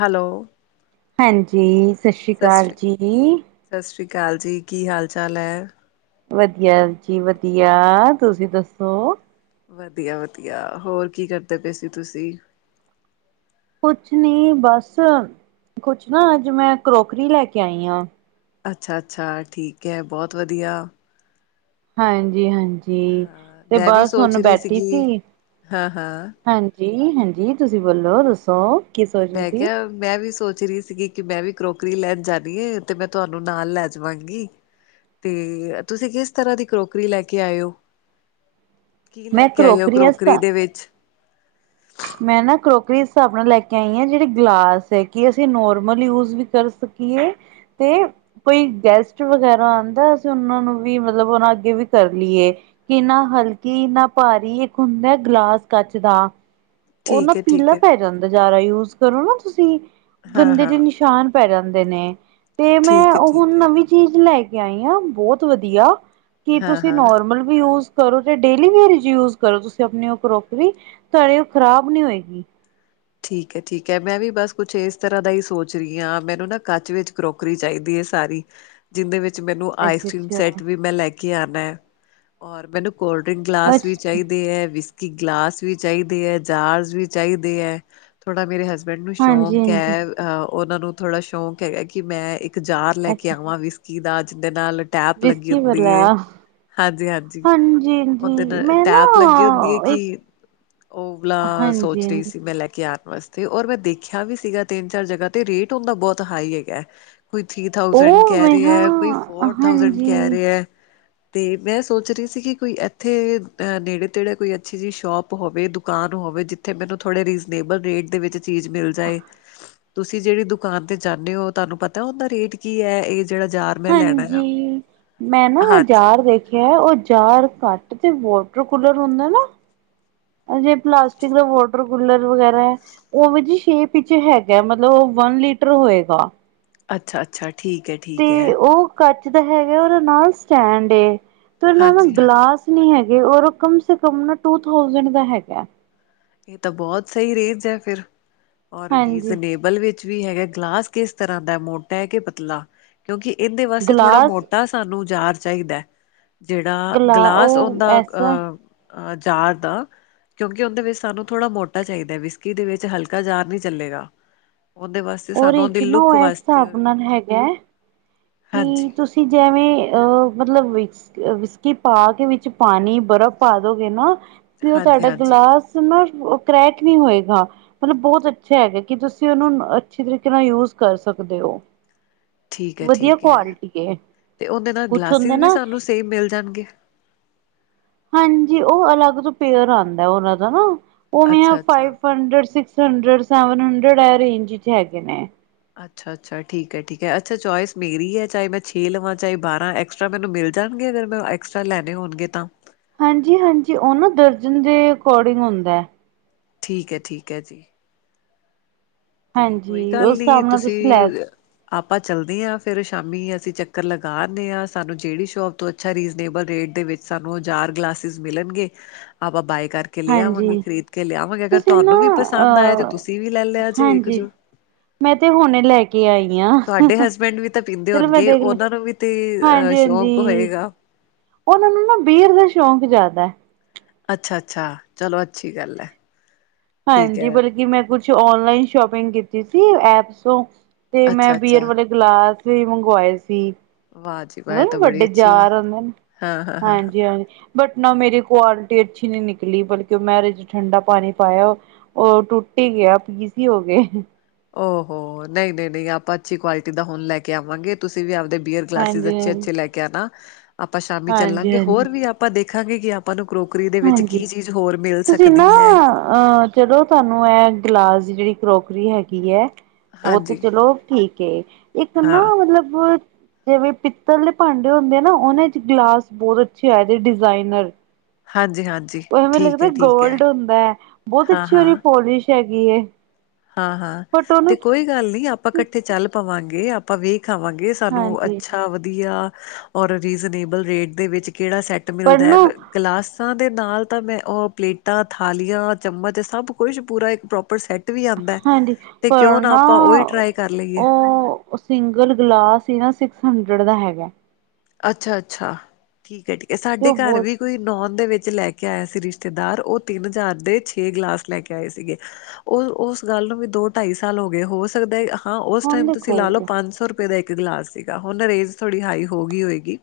Hello, ਹਾਂਜੀ। ਸਤਿ ਸ਼੍ਰੀ ਅਕਾਲ ਜੀ। ਸਤਿ ਸ਼੍ਰੀ ਅਕਾਲ ਜੀ ਕੀ ਹਾਲ- ਚਾਲ ਹੈ। ਵਧੀਆ ਜੀ ਵਧੀਆ। ਤੁਸੀ ਦੱਸੋ। ਵਧੀਆ- ਵਧੀਆ ਹੋਰ ਕੀ ਕਰਦੇ ਪਏ ਸੀ ਤੁਸੀ? ਕੁਛ ਨੀ ਬਸ, ਕੁਛ ਨਾ ਅਜ ਮੈ ਕਰੋਕਰੀ ਲੈ ਕੇ ਆਈ ਹਾਂ। ਅਛਾ- ਅਛਾ ਠੀਕ ਹੈ। ਬਹੁਤ ਵਧੀਆ। ਹਾਂਜੀ- ਹਾਂਜੀ ਤੇ ਮੈਂ ਵੀ ਬਸ ਸੋਚ ਹੁਣ ਰਹੀ ਬੈਠੀ ਸੀਗੀ ਸੀ। ਹਾਂ ਹਾਂ, ਹਾਂਜੀ- ਹਾਂਜੀ ਤੁਸੀ ਬੋਲੋ ਦੱਸੋ- ਕੀ ਸੋਚ ਰਹੇ ਡਹਿਕਿਆ ਸੀ? [unintelligible] ਮੈ ਵੀ ਸੋਚ ਰਹੀ ਸੀਗੀ ਕਿ ਮੈ ਵੀ ਕਰੋਕਰੀ ਲੈਣ ਜਾਣੀ ਹੈ। ਤੇ ਮੈ ਤੁਹਾਨੂੰ ਨਾਲ ਲੈ ਜਾਵਾਂਗੀ। ਤੇ ਤੁਸੀ ਕਿਸ ਤਰ੍ਹਾਂ ਦੀ ਕਰੋਕਰੀ ਲੈ ਕੇ ਆਏਓ- ਕੀ ਲੈ ਕੇ ਆਈ ਹੋ ਕਰੋਕਰੀ ਦੇ ਵਿਚ - ਮੈ ਨਾ ਕਰੋਕਰੀ ਹਿਸਾਬ ਨਾਲ ਲੈ ਕੇ ਆਈ ਹ ਜਿਹੜੀ ਗਲਾਸ ਹੈ। ਕਿ ਅਸੀ ਨੋਰਮਲ ਯੂਜ ਵੀ ਕਰ ਸਕੀਏ- [unintelligible] ਕੋਈ ਗੈਸਟ ਵਗੈਰਾ ਆਉਦਾ ਅਸੀ ਉਹਨਾ ਨੂੰ ਵੀ ਮਤਲਬ ਉਹ ਅੱਗੇ ਵੀ ਧਰਨੀ ਏ- ਕਿਨਾ ਹਲਕੀਨਾ ਭਾਰੀ ਇਕ ਹੁੰਦਾ ਗਲਾਸ ਕੱਚ ਦਾ- ਉਹ ਨਾ ਠੀਕ ਹੈ ਠੀਕ ਪੀਲਾ ਹੈ, ਪੈ ਜਾਦਾ ਜਦਾ ਯੂਜ ਕਰੋ ਨਾ ਤੁਸੀ ਹਾਂ ਗੰਦੇ ਜ ਹਾਂ, ਨਿਸ਼ਾਨ- ਪੈ ਜਾਦੇ ਨੇ ਤੇ ਮੈ ਠੀਕ ਹੈ ਉਹ ਹੁਣ ਠੀਕ ਹੈ, ਨਵੀ- ਚੀਜ਼ ਲੈ ਕੇ ਆਈ ਆ ਬਹੁਤ ਵਧੀਆ ਕੀ ਹਾਂ ਤੁਸੀ ਹਾਂ। ਨੋਰਮਲ ਵੀ ਯੂਜ- ਕਰੋ ਤੇ ਡੇਲੀ ਵੇਅਰ ਯੂਜ ਕਰੋ ਤੁਸੀ ਆਪਣੀ ਉਹ ਕਰੋਕਰੀ ਤੁਹਾਡੇ ਉਹ ਖਰਾਬ ਨਹੀ ਹੋਏਗੀ। ਠੀਕ ਹੈ। ਠੀਕ ਹੈ। ਮੈ ਵੀ ਬਸ ਕੁਛ ਇਸ ਤਰ੍ਹਾਂ ਦਾ ਹੀ ਸੋਚ ਰਹੀ ਹਾਂ ਮੈਨੂੰ ਨਾ ਕੱਚ ਵਿਚ ਕਰੋਕ- ਨੌਕਰੀ ਚਾਹੀਦੀ ਹੈ। ਸਾਰੀ- ਜਿਹਦੇ ਵਿਚ ਮੈਨੂੰ ਆਈਸ ਕਰ੍ਰੀਮ ਅੱਛਾ-ਅੱਛਾ, ਸੈਟ ਵੀ ਮੈ ਲੈ ਕੇ ਆਉਣਾ ਹ ਔਰ ਮੈਨੂੰ- ਕੋਲਡਰਿੰਕ ਗਲਾਸ ਵੀ ਅੱਛਾ-ਅੱਛਾ, ਚਾਹੀਦੇ ਹੈ। ਵਿਸਕੀ ਗਲਾਸ ਵੀ ਚਾਹੀਦੇ ਹੈ। ਜਾਰਜ਼ ਵੀ ਚਾਹੀਦੇ ਹੈ। ਥੋੜ੍ਹਾ ਮੇਰੇ ਹਸਬੈਂਡ ਨੂੰ ਸ਼ੌਕ ਹਾਂਜੀ-ਹਾਂਜੀ, ਹੈ। ਅ ਉਹਨਾ ਨੂੰ ਥੋੜ੍ਹਾ ਸ਼ੌਕ ਹੈਗਾ ਕਿ ਮੈ ਇਕ- ਇਕ ਜਾਰ ਲੈ ਕੇ ਅੱਛਾ ਆਵਾ ਵਿਸਕੀ ਦਾ ਜਿਦੇ ਨਾਲ ਟੈਪ ਲਗੀ ਵਿਸਕੀ ਹੁੰਦੀ ਵਾਲਾ ਹੈ। ਹਾਂਜੀ- ਹਾਂਜੀ ਹਾਂਜੀ-ਹਾਂਜੀ ਉਹਦ ਨਾਲ ਮੈਂ ਨਾ ਟੈਪ ਲਗੀ ਹੁੰਦੀ ਹੈ। ਇੱਕ ਕਿ- ਉਹਲਾ ਸੋਚ ਰਹੀ ਹਾਂਜੀ-ਹਾਂਜੀ ਸੀ ਮੈ ਲੈ ਕੇ- ਜਾਆਰ ਵਾਸਤੇ ਰ ਮੈ ਦੇਖਿਆ ਵੀ ਸੀਗਾ ਤਿੰਨ ਚਾਰ ਜਗ੍ਹਾ ਤੇ ਰੇਟ ਹੁੰਦਾ ਬਹੁਤ ਹਾਈ ਹੈਗਾ। ਕੋਈ ਥ੍ਰਰੀ ਥਾਜੈਂਡ ਉਹ ਕਹਿ ਮੈਂ ਰਿਹਾ ਹੈ। ਹਾਂ ਕੋਈ ਫੋਰ ਥਾਊਜੈਂਡ ਕਹਿ ਰਿਹਾ ਹਾਂਜੀ-ਹਾਂਜੀ ਹੈ। ਤੇ ਮੈ ਸੋਚ ਰਹੀ ਸੀ ਕਿ ਕੋਈ ਇਥੇ ਅ ਨੇੜੇ ਤੇੜੇ ਕੋਈ ਅੱਛੀ ਜਿਹੀ ਸ਼ੋਪ ਹੋਵੇ ਦੁਕਾਨ ਹੋਵੇ ਜਥ- ਉਥੇ ਮੈਨੂੰ ਥੋੜੇ ਰੀਜਨੇਬਲ ਰੇਟ ਦੇ ਵਿਚ ਚੀਜ ਮਿਲ ਜਾਏ। ਤੁਸੀ ਜਿਹੜੀ ਦੁਕਾਨ ਤੇ ਜਾਦੇ ਹੋ ਤੁਹਾਨੂੰ ਪਤਾ ਉਹਦਾ ਰੇਟ ਕੀ ਹੈ। ਇਹ ਜਾਰ ਯ- ਹਾਂਜੀ ਮੈ ਨਾ ਹਾਂਜੀ ਯਰ ਦੇਖ- ਆ ਉਹ ਜਾਰ ਘੱਟ ਤੇ ਵਾਟਰ ਕੂਲਰ ਹੁੰਦਾ ਨਾ- ਜੇ ਪਲਾਸਟਿਕ ਦਾ ਵਾਟਰ ਕੂਲਰ ਵਗੈਰਾ ਹੈ। ਉਹ ਜੀ ਛੇਪ ਵਿਚ ਹੈਗਾ ਮਤਲਬ ਉਹ ਵੰਨ ਲੀਟਰ ਹੋਏਗਾ। ਅਛਾ- ਅਛਾ ਠੀਕ ਹੈ। ਠੀਕ ਤੇ ਹੈ ਉਹ ਕੱਚਦਾ ਹੈਗਾ ਉਹਦੇ ਨਾਲ ਸਟੈਂਡ ਏ ਤੇ ਉਹਦੇ ਨਾਲ ਨਾ ਹਾਂਜੀ ਹਾਂਜੀ। ਗਲਾਸ- ਨਹੀ ਹੈਗੇ ਔਰ ਕਮ ਸੇ ਕਮ ਨਾ ਟੂ ਥਾਊਸੈਂਡ ਦਾ ਹੈਗਾ। ਇਹ ਤਾਂ ਬਹੁਤ ਸਹੀ ਰੇਜ ਹੈ ਫਿਰ ਔਰ ਹਾਂਜੀ ਰੀਜ਼ਨੇ- ਬਲ ਵਿਚ ਵੀ ਹੈਗਾ ਗਲਾਸ ਕਿਸ ਤਰ੍ਹਾਂ ਦਾ ਮੋਟਾ ਹੈ। ਕੇ ਪਤਲਾ- ਕਿਉਕਿ ਇਹਦੇ ਵਾਸਤੇ ਥੋੜਾ ਗਲਾਸ ਮੋਟਾ ਸਾਨੂੰ ਯਾਰ ਚਾਹੀਦਾ। ਜਿਹੜਾ ਗਲਾ ਗਲਾਸ ਉਹ ਉਹਦਾ ਐਸਾ ਅ ਜਾਰ ਦਾ ਕਿਉਕਿ ਉਹਦੇ ਵਿਚ- ਸਾਨੂੰ ਥੋੜ੍ਹਾ ਮੋਟਾ ਚਾਹੀਦਾ ਵਿਸਕੀ ਦੇ ਵਿਚ ਹਲਕਾ ਜਾਰ ਨੀ ਚਲੇਗਾ ਉਹਦੇ ਵਾਸਤੇ- ਤੇ ਸਾਨੂੰ ਉਹਦੇ ਉਹਦੀ ਚ ਨਾ ਲੁੱਕ ਉਹ ਇਸ ਵਾਸਤੇ- ਕੀ ਹਾਂਜੀ ਤੁਸੀ ਜਿਵੇ ਅਹ ਮਤਲਬ- ਵਿਸਕੀ ਪਾ ਕੇ ਵਿਚ ਪਾਣੀ ਬਰਫ਼ ਪਾ ਦੋਗੇ ਨਾ ਤੇ ਉਹ ਹਾਂਜੀ ਤੁਹਾਡਾ ਹਾਂਜੀ ਗਿਲਾਸ- ਕਰੈਕ ਨੀ ਹੋਏਗਾ। ਮਤਲਬ ਬਹੁਤ ਅਛਾ ਹੈਗਾ ਕਿ ਤੁਸੀ ਉਹਨੂੰ ਅਛੇ ਤਰੀਕੇ ਨਾਲ ਯੂਜ ਕਰ ਸਕਦੇ ਹੋ। ਠੀਕ ਐ। ਵਧੀਆ ਠੀਕ ਐ ਕੁਆਲਿਟੀ ਏ ਤੇ ਉਹਦੇ ਨਾਲ ਕੁਛ ਗਲਾਸਿਸ ਹੁੰਦੇ ਵੀ ਨਾ ਸਾਨੂੰ ਸਹੀ ਮਿਲ ਜਾਣਗੇ। ਹਾਂਜੀ ਉਹ ਅਲਗ ਤੋ ਪੇਅਰ ਆਉਦਾ ਉਹਨਾ ਦਾ ਨਾ ਉਹ ਐਵੇਂ ਆ ਅੱਛਾ ਅੱਛਾ five hundred, six hundred seven hundred ਆ ਰੇਂਜ ਵਿੱਚ ਹੈਗੇ ਨੇ। ਅੱਛਾ-ਅੱਛਾ, ਠੀਕ ਐ। ਠੀਕ ਐ। ਅੱਛਾ ਚੋਇਸ ਮੇਰੀ ਹੈ ਚਾਹੇ ਮੈਂ ਛੇ ਲਵਾਂ ਚਾਹੇ ਬਾਰਾਂ ਐਕਸਟਰਾ ਮੈਨੂੰ ਮਿਲ ਜਾਣਗੇ, ਅਗਰ ਮੈਂ ਐਕਸਟਰਾ ਲੈਣੇ ਹੋਣਗੇ ਤਾਂ ਹਾਂਜੀ- ਹਾਂਜੀ। ਉਹ ਨਾ ਦਰਜਨ ਦੇ ਅਕੋਰਡਿੰਗ ਹੁੰਦਾ ਹੈ। ਠੀਕ ਹੈ। ਠੀਕ ਹੈ ਜੀ। ਤੇ ਕੋਈ ਹਾਂਜੀ ਗੱਲ ਉਸ ਨੀ ਹਿਸਾਬ ਨਾਲ ਤੁਸੀਂ ਲੈ ਆਪਾਂ ਚੱਲਦੇ ਹਾਂ ਫੇਰ ਸ਼ਾਮੀ। ਅਸੀਂ ਚੱਕਰ ਲਗਾ ਆਨੇ ਆਂ। ਸਾਨੂੰ ਜਿਹੜੀ ਸ਼ੋਪ ਤੋਂ ਅੱਛਾ ਰੀਜਨੇਬਲ ਰੇਟ ਦੇ ਵਿੱਚ ਸਾਨੂੰ ਹਜ਼ਾਰ ਗਲਾਸਿਸ ਮਿਲਣਗੇ, ਆਪਾਂ ਬਾਏ ਕਰਕੇ ਕੇ ਹਾਂਜੀ ਲਿਆਵਾਂਗੇ, ਖਰੀਦ ਕੇ ਲਿਆਵਾਂਗੇ। ਅਗਰ ਤੁਸੀਂ ਨਾ ਤੁਹਾਨੂੰ ਵੀ ਪਸੰਦ ਆਇਆ ਤੇ ਅਹ ਤੁਸੀਂ ਵੀ ਲੈ ਲਿਆ ਜੇ ਹਾਂਜੀ ਜੋ ਮੈਂ ਤੇ ਹੁਣੇ ਲੈ ਕੇ ਕੇ ਆਈ ਆ। ਤੁਹਾਡੇ ਹਸਬੈਂਡ ਵੀ ਤਾਂ ਪੀਂਦੇ ਚਲੋ ਮੈਂ ਹੋਣਗੇ ਦੇਖ ਲੂ। ਉਹਨਾਂ ਨੂੰ ਵੀ ਤੇ ਅ ਹਾਂਜੀ- ਸ਼ੌਕ ਹਾਂਜੀ। ਹੋਏਗਾ ਉਹਨਾਂ ਨੂੰ ਨਾ ਬੀਅਰ ਦਾ ਸ਼ੌਕ ਜ਼ਿਆਦਾ। ਅੱਛਾ- ਅੱਛਾ। ਚਲੋ ਅੱਛੀ ਗੱਲ ਹੈ। ਠੀਕ ਹਾਂਜੀ ਬਲਕਿ ਮੈਂ ਕੁਛ ਓਨਲਾਈਨ ਸ਼ੋਪਿੰਗ ਕੀਤੀ ਸੀ ਐਪਸ ਤੋਂ ਤੇ ਮੈਂ ਬੀਅਰ ਵਾਲੇ ਗਲਾਸ ਵੀ ਮੰਗਵਾਏ ਸੀ। ਮਤਲ ਵੱਡੇ ਯਾਰ ਆਦੇ ਨੇ। ਹਾਂ ਹਾਂ ਹਾਂ ਹਾਂ। ਹਾਂਜੀ- ਹਾਂਜੀ। ਬਟ ਨਾ ਮੇਰੀ ਕੁਆਲਿਟੀ ਅੱਛੀ ਨੀ ਨਿਕਲੀ। ਬਲਕਿ ਉਹ ਮੈਂ ਇਹਦੇ ਚ ਠੰਡਾ ਪਾਣੀ ਪਾਇਆ ਉਹ ਟੁੱਟ ਹੀ ਗਿਆ। ਪੀਸੀ ਹੋ ਗਏ। ਓਹੋ। ਨਹੀਂ-ਨਹੀਂ -ਨਹੀਂ। ਆਪਾਂ ਅੱਛੀ ਕੁਆਲਿਟੀ ਦਾ ਹੁਣ ਲੈ ਕੇ ਆਵਾਂਗੇ। ਤੁਸੀਂ ਵੀ ਆਪਦੇ ਬੀਅਰ ਗਲਾਸਿਸ ਹਾਂਜੀ ਹਾਂਜੀ ਅੱਛੇ-ਅੱਛੇ ਲੈ ਕੇ ਆਣਾ। ਆਪਾਂ ਸ਼ਾਮੀ ਹਾਂਜੀ ਚੱਲਾਂਗੇ ਹੋਰ ਹਾਂਜੀ ਵੀ ਆਪਾਂ ਦੇਖਾਂਗੇ ਕਿ ਆਪਾਂ ਨੂੰ ਕਰੋਕਰੀ ਦੇ ਵਿੱਚ ਹਾਂਜੀ ਕੀ ਚੀਜ਼ ਹੋਰ ਮਿਲ ਤੁਸੀਂ ਨਾ ਸਕਦੀ ਹੈ? ਅਹ ਚਲੋ ਤੁਹਾਨੂੰ ਇਹ ਗਲਾਸ ਦੀ ਜਿਹੜੀ ਕਰੋਕਰੀ ਹੈਗੀ ਹੈ ਉਹ ਤੇ ਹਾਂਜੀ ਚਲੋ ਠੀਕ ਹੈ। ਇੱਕ ਹਾਂ ਨਾ ਮਤਲਬ ਜਿਵੇਂ ਪਿੱਤਲ ਦੇ ਭਾਂਡੇ ਹੁੰਦੇ ਆ ਨਾ, ਉਹਨਾਂ ਚ ਗਲਾਸ ਬਹੁਤ ਅੱਛੇ ਆਏ ਨੇ ਡਿਜ਼ਾਇਨਰ। ਹਾਂਜੀ- ਹਾਂਜੀ। ਉਹ ਮੈਨੂੰ ਠੀਕ ਲੱਗਦਾ ਹੈ ਠੀਕ ਹੈ ਗੋਲਡ ਹੁੰਦਾ ਹੈ। ਬਹੁਤ ਹਾਂ ਅੱਛੀ ਹਾਂ ਉਹਦੀ ਪੋਲਿਸ਼ ਹੈਗੀ ਐਂ। ਹਾਂ-ਹਾਂ ਤੇ ਕੋਈ ਗੱਲ ਨੀ ਆਪਾਂ ਇਕੱਠੇ ਚੱਲ ਪਵਾਂਗੇ। ਆਪਾਂ ਵੇਖ ਵੇਖ ਆਵਾਂਗੇ। ਸਾਨੂੰ ਹਾਂਜੀ ਅੱਛਾ ਵਧੀਆ, ਔਰ ਰੀਜਨੇਬਲ ਰੇਟ ਦੇ ਵਿੱਚ ਕਿਹੜਾ ਸੈਟ ਪਰ ਮਿਲਦਾ ਐ। ਨਾ ਗਲਾਸਾਂ ਦੇ ਨਾਲ ਤਾਂ ਮੈਂ ਉਹ ਪਲੇਟਾਂ, ਥਾਲੀਆਂ, ਚਮਚ ਸਭ ਕੁਛ ਪੂਰਾ ਇੱਕ ਪ੍ਰੋਪਰ ਸੈੱਟ ਵੀ ਆਉਂਦਾ ਹੈ ਹਾਂਜੀ ਤੇ ਪਰ ਕਿਉਂ ਨਾ ਆਪਾਂ ਉਹੀ ਟਰਾਈ ਕਰ ਲਈਏ। ਉਹ ਸਿੰਗਲ ਗਲਾਸ ਹੀ ਨਾ ਸਿਕਸ ਹੰਡਰਡ ਦਾ ਹੈਗਾ। ਅੱਛਾ- ਅੱਛਾ ਠੀਕ ਹੈ। ਠੀਕ ਹੈ। ਤੇ ਸਾਡੇ ਉਹ ਘਰ ਬਹੁਤ ਵੀ ਕੋਈ ਨੋਨ ਦੇ ਵਿੱਚ ਲੈ ਕੇ ਆਇਆ ਸੀ ਰਿਸ਼ਤੇਦਾਰ। ਉਹ ਤਿੰਨ ਹਜ਼ਾਰ ਦੇ ਛੇ ਗਲਾਸ ਲੈ ਕੇ ਆਏ ਸੀਗੇ। ਉਹ ਉਸ ਗੱਲ ਨੂੰ ਵੀ ਦੋ- ਢਾਈ ਸਾਲ ਹੋ ਗਏ, ਹੋ ਸਕਦਾ ਹਾਂ ਉਸ ਹੁਣ ਟਾਈਮ ਤੁਸੀਂ ਲਾ ਲਓ ਦੇਖੋ ਪੰਜ ਸੌ ਰੁਪਏ ਦਾ ਇੱਕ ਗਲਾਸ ਸੀਗਾ। ਹੁਣ ਰੇਂਜ ਥੋੜ੍ਹੀ ਹਾਈ ਹੋ ਗਈ ਹੋਏਗੀ।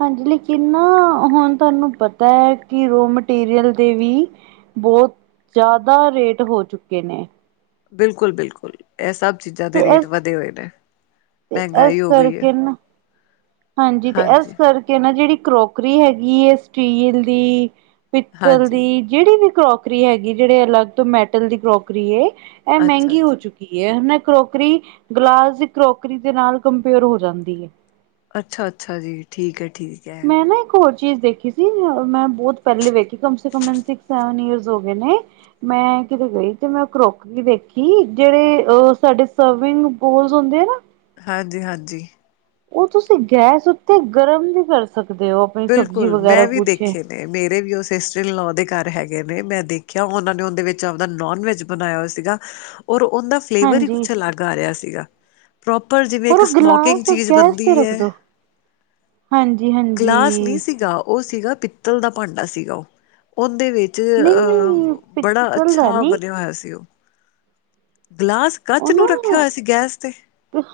ਹਾਂਜੀ ਲੇਕਿਨ ਨਾ ਹੁਣ ਤੁਹਾਨੂੰ ਪਤਾ ਹੈ ਕਿ ਰੋਅ ਮਟੀਰੀਅਲ ਦੇ ਵੀ ਬਹੁਤ ਜ਼ਿਆਦਾ ਰੇਟ ਹੋ ਚੁੱਕੇ ਨੇ। ਬਿਲਕੁਲ- ਬਿਲਕੁਲ। ‌ਇਹ ਸਭ ਚੀਜ਼ਾਂ ਦੇ ਤੇ ਰੇਟ ਇਸ ਵਧੇ ਹੋਏ ਨੇ। ਤੇ ਮਹਿੰਗਾਈ ਇਸ ਹੋ ਗਈ ਹੈ। ਕਰਕੇ ਨਾ ਹਾਂਜੀ ਤੇ ਇਸ ਕਰਕੇ ਨਾ ਜਿਹੜੀ ਕਰੋਕਰੀ ਹੈਗੀ ਹੈ ਸਟੀਲ ਦੀ ਪਿੱਤਲ ਹਾਂਜੀ-ਹਾਂਜੀ ਦੀ ਜਿਹੜੀ ਵੀ ਕਰੋਕਰੀ ਹੈਗੀ ਜਿਹੜੇ ਅਲੱਗ ਤੋਂ ਮੈਟਲ ਦੀ ਕਰੋਕਰੀ ਐ ਇਹ ਮਹਿੰਗੀ ਹੋ ਅੱਛਾ-ਅੱਛਾ। ਚੁੱਕੀ ਕੀ ਨਾ ਕਰੋਕਰੀ, ਗਲਾਸ ਦੀ ਕਰੋਕਰੀ ਦੇ ਨਾਲ ਕੰਪੇਅਰ ਹੋ ਜਾਂਦੀ ਹੈ। ਅੱਛਾ ਅੱਛਾ ਜੀ, ਠੀਕ ਹੈ ਠੀਕ ਹੈ। ਮੈਂ ਨਾ ਇੱਕ ਹੋਰ ਚੀਜ਼ ਦੇਖੀ ਸੀ, ਮੈਂ ਬਹੁਤ ਪਹਿਲੇ ਵੇਖੀ ਕਮ ਸੇ ਕਮ, ਸਵਨ ਈਅਰਸ ਹੋ ਗਏ ਨੇ। ਮੈਂ ਕਿਤੇ ਗਈ, ਤੇ ਮੈਂ ਕਰੋਕ ਵੀ ਦੇੇਖੀ, ਜਿਹੜੇ ਅ ਸਾਡੇ ਸਰਵਿੰਗ ਪੂਲ, ਹੁੰਦੇ ਆ ਨਾ ਹਾਂਜੀ, ਹਾਂਜੀ। ਉਹ ਤੁਸੀਂ ਗੈਸ ਉੱਤੇ ਗਰਮ ਵੀ ਕਰ ਸਕਦੇ ਹੋ, ਆਪਣੀ ਸਬਜ਼ੀ ਬਿਲਕੁਲ ਵਗੈਰਾ ਮੈਂ ਵੀ ਕੁਛ ਦੇਖੇ ਮੇਰੇ ਵੀ ਉਹ ਸਿਸਟਰ ਇਨਲੋ ਦੇ ਘਰ ਹੈਗੇ ਨੇ, ਮੈਂ ਦੇਖਿਆ ਉਹਨਾਂ ਨੇ ਉਹਦੇ ਵਿੱਚ, ਆਪਦਾ ਨੋਨ ਵੈਜ ਬਣਾਇਆ ਹੋਇਆ ਸੀਗਾ, ਔਰ ਉਹਦਾ ਫਲੇਵਰ ਹੀ, ਹਾਂਜੀ ਕੁਛ ਅਲੱਗ ਆ ਰਿਹਾ ਸੀਗਾ। ਪ੍ਰੋਪਰ ਜਿਵੇਂ ਔਰ ਇੱਕ, ਉਹ ਸਮੋਕਿੰਗ ਗਿਲਾਸ ਚੀਜ਼ ਗੈਸ ਬਣਦੀ ਤੇ ਰੱਖ ਹੈ। ਦੋ ਹਾਂਜੀ, ਹਾਂਜੀ। ਗਲਾਸ ਨਹੀਂ ਸੀਗਾ, ਉਹ ਸੀਗਾ ਪਿੱਤਲ ਦਾ ਭਾਂਡਾ ਸੀਗਾ ਉਹ, ਉਹਦੇ ਵਿੱਚ 'ਚ ਨਹੀਂ ਨਹੀਂ ਅਹ, ਬੜਾ ਪਿੱਤਲ ਦਾ ਅੱਛਾ ਨਹੀਂ ਬਣਿਆ ਹੋਇਆ ਸੀ ਉਹ ਗਿਲਾਸ ਕੱਚ, ਨੂੰ ਰੱਖਿਆ ਹੋਇਆ ਸੀ ਗੈਸ ਤੇ!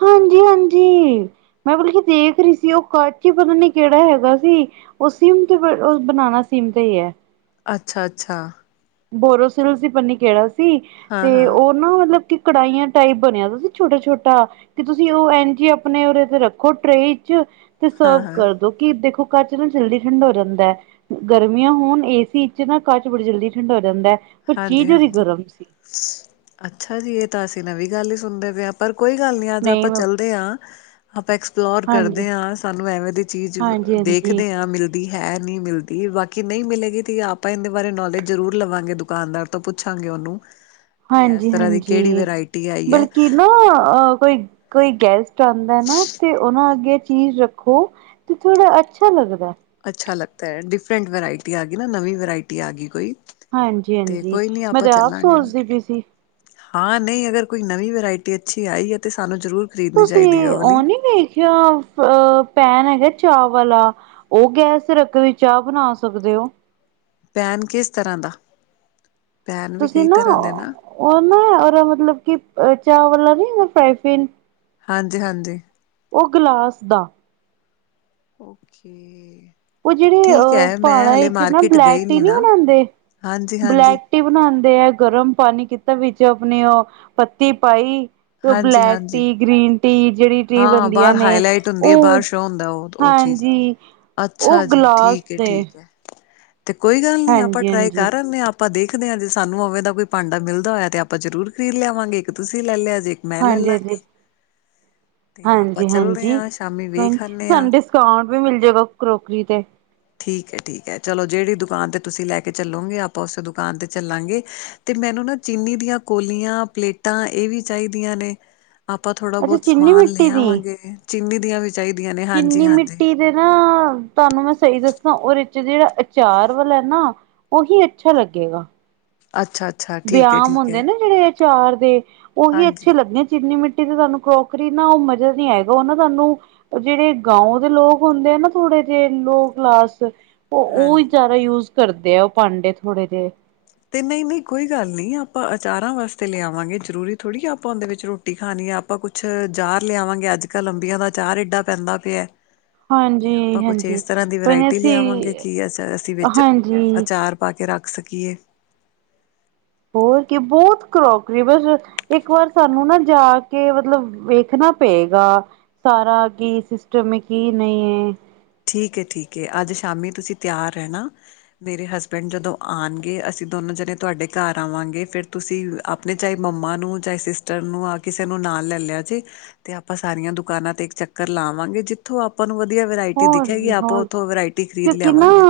ਹਾਂਜੀ, ਹਾਂਜੀ! ਮੈਂ ਬਤਲਬ ਕਿ ਦੇਖ ਰਹੀ ਸੀ, ਉਹ ਕਾਚੀ ਪਤਾ ਨ, ਕਿਹੜਾ ਹੈਗਾ ਸੀ। ਉਹ ਸੀਮ ਤੇ, ਬਨਣਾ ਸੀਮ ਤੇ ਹੀ ਹੈ। ਅੱਛਾ, ਅੱਛਾ। ਬੋਰੋਸਿਲੋਸੀ ਪੰਨੀ ਕਿੜਾ ਸੀ, ਹਾਂ ਤੇ ਹਾਂ ਉਹ ਨਾ ਮਤਲਬ ਕਿ, ਕੜਾਹੀਆਂ ਟਾਈਪ ਬਣਿਆ ਸੀ ਛੋਟਾ- ਛੋਟਾ ਕਿ ਤੁਸੀਂ ਉਹ ਐਨ 'ਜ ਆਪਣੇ ਉਦੇ ਤੇ ਰੱਖੋ ਟਰੇੇ 'ਚ, ਤੇ ਹਾਂ ਸਰਵ ਹਾਂ ਕਰੋ। ਕਿ ਦੇਖੋ ਕਚ ਨਾ ਜਲਦੀ ਠੰਡਾ ਹੋ ਜਾਂਦਾ, ਗਰਮੀਆਂ ਹੋਣ ਏ ਸੀ ਵਿਚ ਨਾ, ਕਚ ਬੜੀ ਜਲਦੀ ਠੰਡਾ ਹੋ ਜਾਂਦਾ ਹੈ। ਪਰ ਹਾਂਜੀ ਚੀਜ਼ ਉਹਦੀ ਹਾਂਜੀ, ਗਰਮ ਸੀ ਅੱਛਾ ਜੀ, ਇਹ ਤਾਂ ਅਸੀਂ ਨਵੀਂ ਗੱਲ ਹੀ ਸੁਣਦੇ ਪਏ ਆ। ਪਰ ਕੋਈ ਗੱਲ ਨੀ, ਅੱਜ ਨਹੀਂ ਆਪਾਂ ਮੈਂ ਚੱਲਦੇ ਹਾਂ। ਆਪਾਂ ਐਕਸਪਲੋਰ ਕਰਦੇ ਹਾਂ, ਸਾਨੂੰ ਐਵੇਂ ਦੀ ਚੀਜ਼, ਹਾਂਜੀ-ਹਾਂਜੀ-ਹਾਂਜੀ, ਦੇਖਦੇ ਹਾਂ ਮਿਲ ਹੈ ਨਹੀਂ ਮਿਲਦੀ ਬਾਕੀ ਨਹੀਂ ਮਿਲੇਗੀ, ਤੇ ਆਪਾਂ ਇਹਦੇ ਬਾਰੇ ਨੌਲੇਜ ਜ਼ਰੂਰ ਲਵਾਂਗੇ। ਦੁ ਦੁਕਾਨਦਾਰ ਤੋਂ, ਪੁੱਛਾਂਗੇ ਉਹਨੂੰ ਵੀ ਇਸ ਹਾਂਜੀ ਤਰ੍ਹਾਂ ਦੀ ਕਿਹੜੀ ਹਾਂਜੀ, ਵਰਾਇਟੀ ਆਈ ਹੈ ਬਲਕਿ ਨਾ ਅਹ ਕੋਈ ਕੋਈ ਗੈਸਟ ਆਉਂਦਾ ਨਾ, ਤੇ ਉਹਨਾ ਅੱਗੇ ਚੀਜ਼ ਰੱਖੋ, ਤੇ ਥੋੜਾ ਅੱਛਾ ਲੱਗਦਾ। ਅੱਛਾ ਲਗਦਾ ਹੈ, ਡਿਫਰੈਂਟ ਵਰਾਇਟੀ ਆ ਗਈ ਨਾ, ਨਵੀਂ ਵਰਾਇਟੀ ਆ ਗਈ ਕੋਈ ਹਾਂਜੀ ਤੇ ਹਾਂਜੀ, ਕੋਈ ਨਹੀਂ ਮੈਂ ਆਪਾਂ ਤੇ ਆਪ ਚੱਲਾਂਗੇ ਸੋਚਦੀ ਪਈ ਸੀ। ਹਾਂ ਨਹੀਂ, ਅਗਰ ਕੋਈ ਨਵੀਂ ਵਰਾਇਟੀ ਅੱਛੀ ਆਈ ਹੈ, ਤੇ ਸਾਨੂੰ ਜ਼ਰੂਰ ਖਰੀਦਣੀ ਚਾਹੀਦੀ ਹੈ ਤੁਸੀਂ ਉਹ ਵਾਲੀ ਨੀ ਵੇਖਿਆ, ਪੈਨ ਹੈਗਾ ਚਾ ਵਾਲਾ ਉਹ ਗੈਸ ਤੇ ਰੱਖ ਕੇ ਵੀ, ਚਾਹ ਬਣਾ ਸਕਦੇ ਹੋ। ਪੈਨ ਕਿਸ ਤਰ੍ਹਾਂ ਦਾ, ਪੈਨ ਵੀ ਤੁਸੀਂ ਕਈ ਨਾ ਤਰ੍ਹਾਂ ਦੇ ਨਾ? ਉਹ ਨਾ ਉਹਦਾ ਮਤਲਬ, ਕਿ ਚਾ ਵਾਲਾ ਨੀ ਫਰਾਈ ਪੀਨ ਹਾਂਜੀ, ਹਾਂਜੀ। ਉਹ ਗਿਲਾਸ ਦਾ ਓਕੇ। ਉਹ ਜਿਹੜੇ ਠੀਕ ਹੈ ਮੈਂ ਪਹਾੜਾਂ ਹਲੇ ਵਿੱਚ ਮਾਰਕੀਟ ਬਲੈਕ ਗਈ ਟੀ ਨੀ ਨਾ ਬਣਾਉਦੇ, ਹਾਂਜੀ-ਹਾਂਜੀ। ਬਲੈਕ ਰਟੀ ਬਣਾਉਂਦੇ ਆ, ਗਰਮ ਪਾਣੀ ਕਿਤਾ, ਵਿੱਚ ਆਪਣੀ ਉਹ ਪੱਤੀ ਪਾਈ ਤੇ ਉਹ ਬਲੈਕ ਹਾਂਜੀ-ਹਾਂਜੀ ਟੀ, ਗ੍ਰੀਨ ਟੀ, ਜਿਹੜੀ ਟੀ ਹਾਂ ਬਣਦੀਆਂ ਬਾਹਰ ਨੇ ਹਾਈਲਾਈਟ ਹੁੰਦੀ ਹੈ, ਉਹ ਬਾਹਰ ਸ਼ੋਅ ਹੁੰਦਾ ਉਹ, ਉਹ ਚੀਜ਼ ਹਾਂਜੀ ਉਹ ਅੱਛਾ ਜੀ, ਗਲਾਸ ਠੀਕ ਹੈ ਦੇ ਠੀਕ ਹੈ, ਤੇ ਕੋਈ ਗੱਲ ਨੀ ਆਪਾਂ ਹਾਂਜੀ ਟਰਾਈ ਹਾਂਜੀ ਕਰ ਆਉਂਦੇ ਹਾਂ। ਆਪਾਂ ਦੇਖਦੇ ਹਾਂ। ਜੇ ਸਾਨੂੰ ਉਵੇਂ ਦਾ ਕੋਈ ਭਾਂਡਾ ਮਿਲਦਾ ਹੋਇਆ ਤਾਂ ਆਪਾਂ ਜ਼ਰੂਰ ਖਰੀਦ ਲਿਆਵਾਂਗੇ ਇੱਕ ਤੁਸੀਂ ਲੈ ਲਿਆ ਜੇ। ਮੈਂ ਹਾਂਜੀ ਲੈ ਹਾਂਜੀ ਗੀ। ਹਾਂਜੀ ਚੱਲਦੇ ਹਾਂਜੀ ਹਾਂ ਸ਼ਾਮੀ ਕੋਈ ਨੀ ਵੇਖ ਆਨੇ ਹਾਂ। ਸਾਨੂੰ ਡਿਸ ਕਾਰਡ ਵੀ ਮਿਲ ਜਾਏਗਾ ਕਰੋਕਰੀ ਤੇ ਠੀਕ ਹੈ ਠੀਕ ਹੈ, ਚਲੋ ਜਿਹੜੀ ਦੁਕਾਨ ਤੇ ਤੁਸੀਂ ਲੈ ਕੇ ਚੱਲੋਗੇ ਆਪਾਂ ਉਸ ਦੁਕਾਨ ਤੇ ਚੱਲਾਂਗੇ। ਤੇ ਮੈਨੂੰ ਨਾ ਚੀਨੀ ਦੀਆਂ ਕੋਲੀਆਂ ਪਲੇਟਾਂ ਇਹ ਵੀ ਚਾਹੀਦੀਆਂ ਨੇ। ਆਪਾਂ ਥੋੜਾ ਅੱਛਾ ਬਹੁਤ ਚੀਨੀ ਸਮਾਨ ਲੈ ਮਿੱਟੀ ਦੀ ਆਵਾਂਗੇ ਚੀਨੀ ਦੀਆਂ ਵੀ ਚਾਹੀਦੀਆਂ ਨੇ ਹਾਂਜੀ ਹਾਂਜੀ। ਜੇ ਨਾ ਤੁਹਾਨੂੰ ਮੈਂ ਸਹੀ ਦੱਸਾਂ ਉਹ ਰਿਚ ਜਿਹੜਾ ਅਚਾਰ ਵਾਲਾ ਨਾ ਉਹੀ ਅੱਛਾ ਲੱਗੇਗਾ। ਅੱਛਾ। ਅੱਛਾ ਠੀਕ ਹੈ ਵਿਆਮ ਠੀਕ ਹੁੰਦੇ ਹੈ ਨੇ ਨਾ ਜਿਹੜੇ ਆਚਾਰ ਦੇ ਉਹੀ ਹਾਂਜੀ ਅੱਛੇ ਲੱਗੇਦੇ ਜਿੰਨੀ ਮਿੱ ਤੇ ਕਰੋਕਰੀ ਨਾ ਉਹ ਮਜ਼ਾ ਨੀ ਆਏਗਾ ਉਹ ਨਾ ਸਾਨੂੰ ਜਿਹੜੇ ਗਾਉ ਦੇ ਲੋਕ ਹੁੰਦੇ ਆ ਨਾ ਥੋੜੇ ਜਿਹੇ ਲੋਅ ਕਲਾਸ ਉਹ ਹਾਂਜੀ ਜਿਆਦਾ ਯੂਜ ਕਰਦੇ ਆ ਉਹ ਭਾਂਡੇ ਥੋੜੇ ਜਿਹੇ ਤੇ ਨਹੀਂ ਨਹੀਂ ਕੋਈ ਗੱਲ ਨਹੀਂ ਆਪਾਂ ਅਚਾਰਾਂ ਵਾਸਤੇ ਲਿਆਵਾਂਗੇ ਜ਼ਰੂਰੀ ਥੋੜੀ ਆ ਆਪਾਂ ਉਹਦੇ ਵਿੱਚ ਰੋ ਰੋਟੀ ਖਾਣੀ ਹੈ। ਆਪਾਂ ਕੁੱਛ ਜ਼ਰ ਲਿਆਵਾਂਗੇ ਅੱਜ ਕੱਲ ਅੰਬੀਆਂ ਦਾ ਅਚਾਰ ਏਡਾ ਪੈਂਦਾ ਪਿਆ। ਤੇ ਆਪਾਂ ਹਾਂਜੀ ਕੁਛ ਹਾਂਜੀ ਇਸ ਤਰ੍ਹਾਂ ਦੀ ਕੋਈ ਨਹੀਂ ਵਰਾਇਟੀ ਲਿਆਵਾਂਗੇ ਅਸੀਂ ਕਿ ਅਸੀਂ ਵਿੱਚ ਹਾਂਜੀ ਅਚਾਰ ਪਾ ਕੇ ਰੱਖ ਸਕੀਏ। ਹੋਰ ਕੀ ਬਹੁਤ ਕਰੋਕਰੀ ਬਸ ਇੱਕ ਵਾਰ ਸਾਨੂੰ ਨਾ ਜਾ ਕੇ ਮਤਲਬ ਵੇਖਣਾ ਪਏਗਾ। ਸਾਰਾ ਕੀ ਸਿਸਟਮ ਕਿ ਨਹੀਂ ਐ। ਠੀਕ ਐ ਠੀਕ ਐ। ਅੱਜ ਸ਼ਾਮੀ ਤੁਸੀਂ ਤਿਆਰ ਰਹਿਣਾ। ਮੇਰੇ ਹਸਬੈਂਡ ਜਦੋਂ ਆਣਗੇ ਅਸੀਂ ਦੋਨੋਂ ਜਣੇ ਤੁਹਾਡੇ ਘਰ ਆਵਾਂਗੇ ਫਿਰ ਤੁਸੀਂ ਆਪਣੇ ਚਾਏ ਮੰਮਾ ਨੂੰ ਚਾਏ ਸਿਸਟਰ ਨੂੰ ਆ ਕਿਸੇ ਨੂੰ ਨਾਲ ਲੈ ਲਿਆ ਜੇ ਤੇ ਆਪਾਂ ਸਾਰੀਆਂ ਦੁਕਾਨਾਂ ਤੇ ਇੱਕ ਚੱਕਰ ਲਾਵਾਂਗੇ ਜਿੱਥੋਂ ਆਪਾਂ ਨੂੰ ਵਧੀਆ ਵਰਾਇ ਹੋਰ ਕੀ ਹੋਰ ਕੀ ਕਿਉਂਕਿ ਨਾ ਲਿਆਵਾਂਗੇ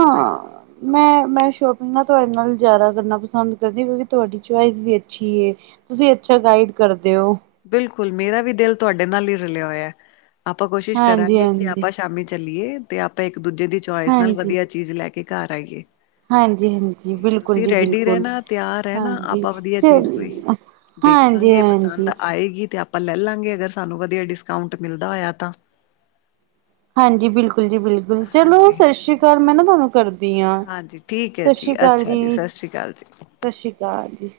ਮੈਂ ਮੈਂ ਸ਼ੋਪਿੰਗ ਨਾ ਤੁਹਾਡੇ ਨਾਲ ਜ਼ਿਆਦਾ ਕਰਨਾ ਪਸੰਦ ਕਰਦੀ ਕਿਉਂਕਿ ਤੁਹਾਡੀ ਚੁਇਸ ਵੀ ਅੱਛੀ ਏ ਤੁਸੀਂ ਅੱਛਾ ਗਾਈਡ ਕਰਦੇ ਹੋ। ਬਿਲਕੁਲ ਮੇਰਾ ਵੀ ਦਿਲ ਤੁਹਾਡੇ ਨਾਲ ਹੀ ਰਲਿਆ ਹੋਇਆ। ਆਪਾਂ ਕੋਸ਼ਿਸ਼ ਹਾਂਜੀ ਕਰਾਂਗੇ ਕਿ ਹਾਂਜੀ ਆਪਾਂ ਸ਼ਾਮੀ ਚੱਲੀਏ ਤੇ ਆਪਾਂ ਇੱਕ ਦੂਜੇ ਦੀ ਚੋਇਸ ਨਾਲ ਹਾਂਜੀ ਵਧੀਆ ਚੀਜ਼ ਲੈ ਕੇ ਘਰ ਆਈਏ। ਹਾਂਜੀ ਹਾਂਜੀ ਤੇ ਬਿਲਕੁਲ ਤੁਸੀਂ ਜੀ ਰੈਡੀ ਬਿਲਕੁਲ ਰਹਿਣਾ ਤਿਆਰ ਰਹਿਣਾ ਹਾਂਜੀ ਆਪਾਂ ਵਧੀਆ ਚੱਲ ਚੀਜ਼ ਕੋਈ ਨਾ ਹਾਂਜੀ ਦੇਖਾਂਗੇ ਪਸੰਦ ਹਾਂਜੀ। ਆਏਗੀ ਤੇ ਆਪਾਂ ਲੈ ਲਾਂਗੇ ਅਗਰ ਸਾਨੂੰ ਵਧੀਆ ਡਿਸਕਾਊਂਟ ਮਿਲਦਾ ਹੋਇਆ ਤਾਂ ਹਾਂਜੀ ਬਿਲਕੁਲ ਜੀ ਬਿਲਕੁਲ ਚਲੋ ਹਾਂਜੀ ਸਤਿ ਸ੍ਰੀ ਚਲੋ ਅਕਾਲ ਮੈਂ ਨਾ ਤੁਹਾਨੂੰ ਕਰਦੀ ਹਾਂ ਹਾਂਜੀ ਠੀਕ ਹੈ ਸਤਿ ਸ੍ਰੀ ਜੀ ਅਕਾਲ ਅੱਛਾ ਜੀ ਸਤਿ ਸ਼੍ਰੀ ਅਕਾਲ ਜੀ। ਸਤਿ ਸ੍ਰੀ ਅਕਾਲ ਜੀ।